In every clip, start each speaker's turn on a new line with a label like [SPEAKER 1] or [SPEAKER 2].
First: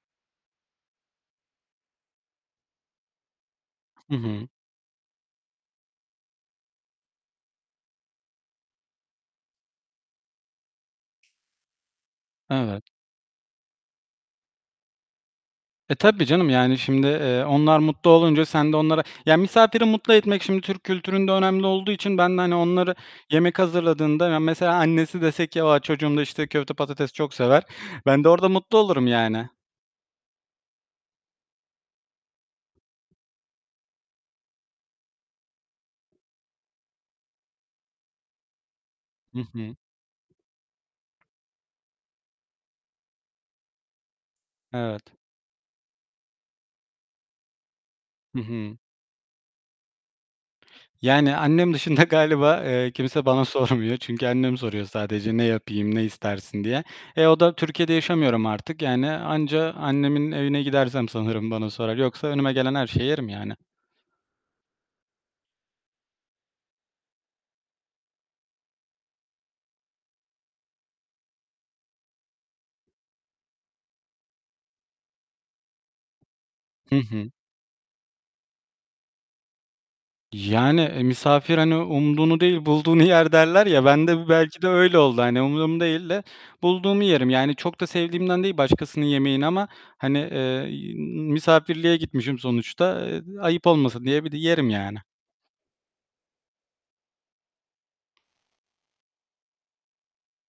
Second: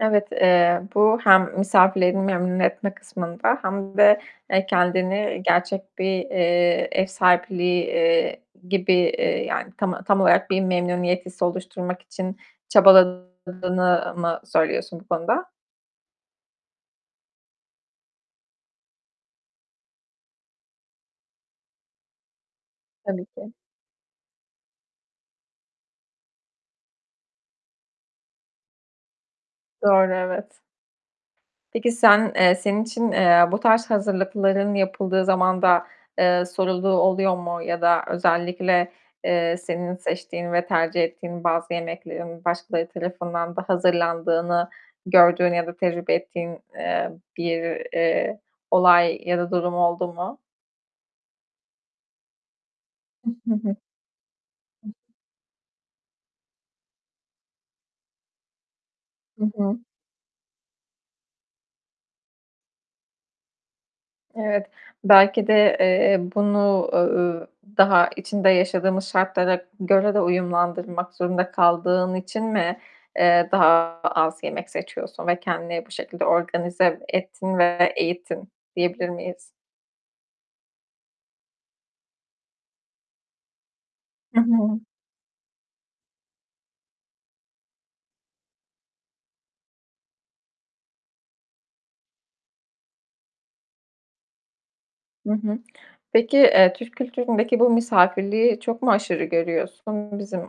[SPEAKER 1] Evet, eee, bu hem misafirlerini memnun etme kısmında, hem
[SPEAKER 2] Hı
[SPEAKER 1] de,
[SPEAKER 2] hı.
[SPEAKER 1] eee, kendini gerçek bir, eee, ev sahipliği, eee, gibi, eee, yani, tam a tam olarak bir memnuniyet hissi oluşturmak için
[SPEAKER 2] Evet.
[SPEAKER 1] çabaladığını mı söylüyorsun bu konuda?
[SPEAKER 2] E, tabii canım yani, şimdi, eee, onlar mutlu olunca sen de onlara ya, misafiri mutlu etmek şimdi Türk kültüründe önemli olduğu için ben de, hani, onları
[SPEAKER 1] Tabii ki.
[SPEAKER 2] yemek hazırladığında ya, mesela annesi dese ki, "A, çocuğum da, işte, köfte patates çok sever." Ben de orada mutlu olurum yani.
[SPEAKER 1] Doğru, evet. Peki sen, eee, senin için, eee, bu tarz hazırlıkların yapıldığı zamanda, eee, sorulduğu oluyor mu? Ya da özellikle,
[SPEAKER 2] Hı
[SPEAKER 1] eee,
[SPEAKER 2] hı.
[SPEAKER 1] senin seçtiğin ve tercih ettiğin bazı yemeklerin başkaları tarafından da hazırlandığını
[SPEAKER 2] Evet.
[SPEAKER 1] gördüğün ya da tecrübe ettiğin, eee, bir,
[SPEAKER 2] Hı
[SPEAKER 1] eee,
[SPEAKER 2] hı.
[SPEAKER 1] olay ya da durum oldu mu?
[SPEAKER 2] Yani, annem dışında galiba, eee, kimse bana
[SPEAKER 1] I hı.
[SPEAKER 2] sormuyor. Çünkü annem soruyor sadece, "Ne yapayım, ne istersin?" diye. E, o da Türkiye'de yaşamıyorum artık yani
[SPEAKER 1] Hı
[SPEAKER 2] anca
[SPEAKER 1] hı.
[SPEAKER 2] annemin evine gidersem sanırım bana sorar, yoksa önüme gelen her şeyi yerim yani.
[SPEAKER 1] Evet. Belki de, eee, bunu, uuu, daha içinde yaşadığımız şartlara göre de uyumlandırmak zorunda kaldığın için mi, eee, daha az yemek seçiyorsun ve kendini bu şekilde
[SPEAKER 2] Hı
[SPEAKER 1] organize
[SPEAKER 2] hı.
[SPEAKER 1] ettin ve eğittin, diyebilir miyiz?
[SPEAKER 2] Yani, eee, "Misafir, hani, umduğunu değil, bulduğunu yer." derler ya, bende bu
[SPEAKER 1] Hı
[SPEAKER 2] belki de
[SPEAKER 1] hı.
[SPEAKER 2] öyle oldu. Hani, umduğumu değil de bulduğumu yerim. Yani çok da sevdiğimden değil başkasının yemeğini ama, hani, eee, y iii, misafirliğe gitmişim sonuçta, eee, ayıp olmasın diye bir d yerim yani.
[SPEAKER 1] Hı hı. Peki, eee, Türk kültüründeki bu misafirliği çok mu aşırı görüyorsun? Bizim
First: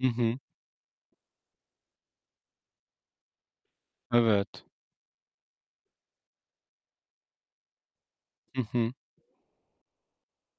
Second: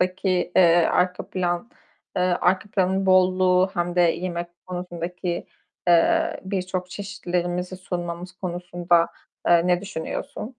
[SPEAKER 2] Hı hı.
[SPEAKER 1] eee, arka plan, eee, arka planın bolluğu hem de yemek
[SPEAKER 2] Evet.
[SPEAKER 1] konusundaki, eee, birçok çeşitlerimizi sunmamız
[SPEAKER 2] Hı hı.
[SPEAKER 1] konusunda, eee, ne düşünüyorsun?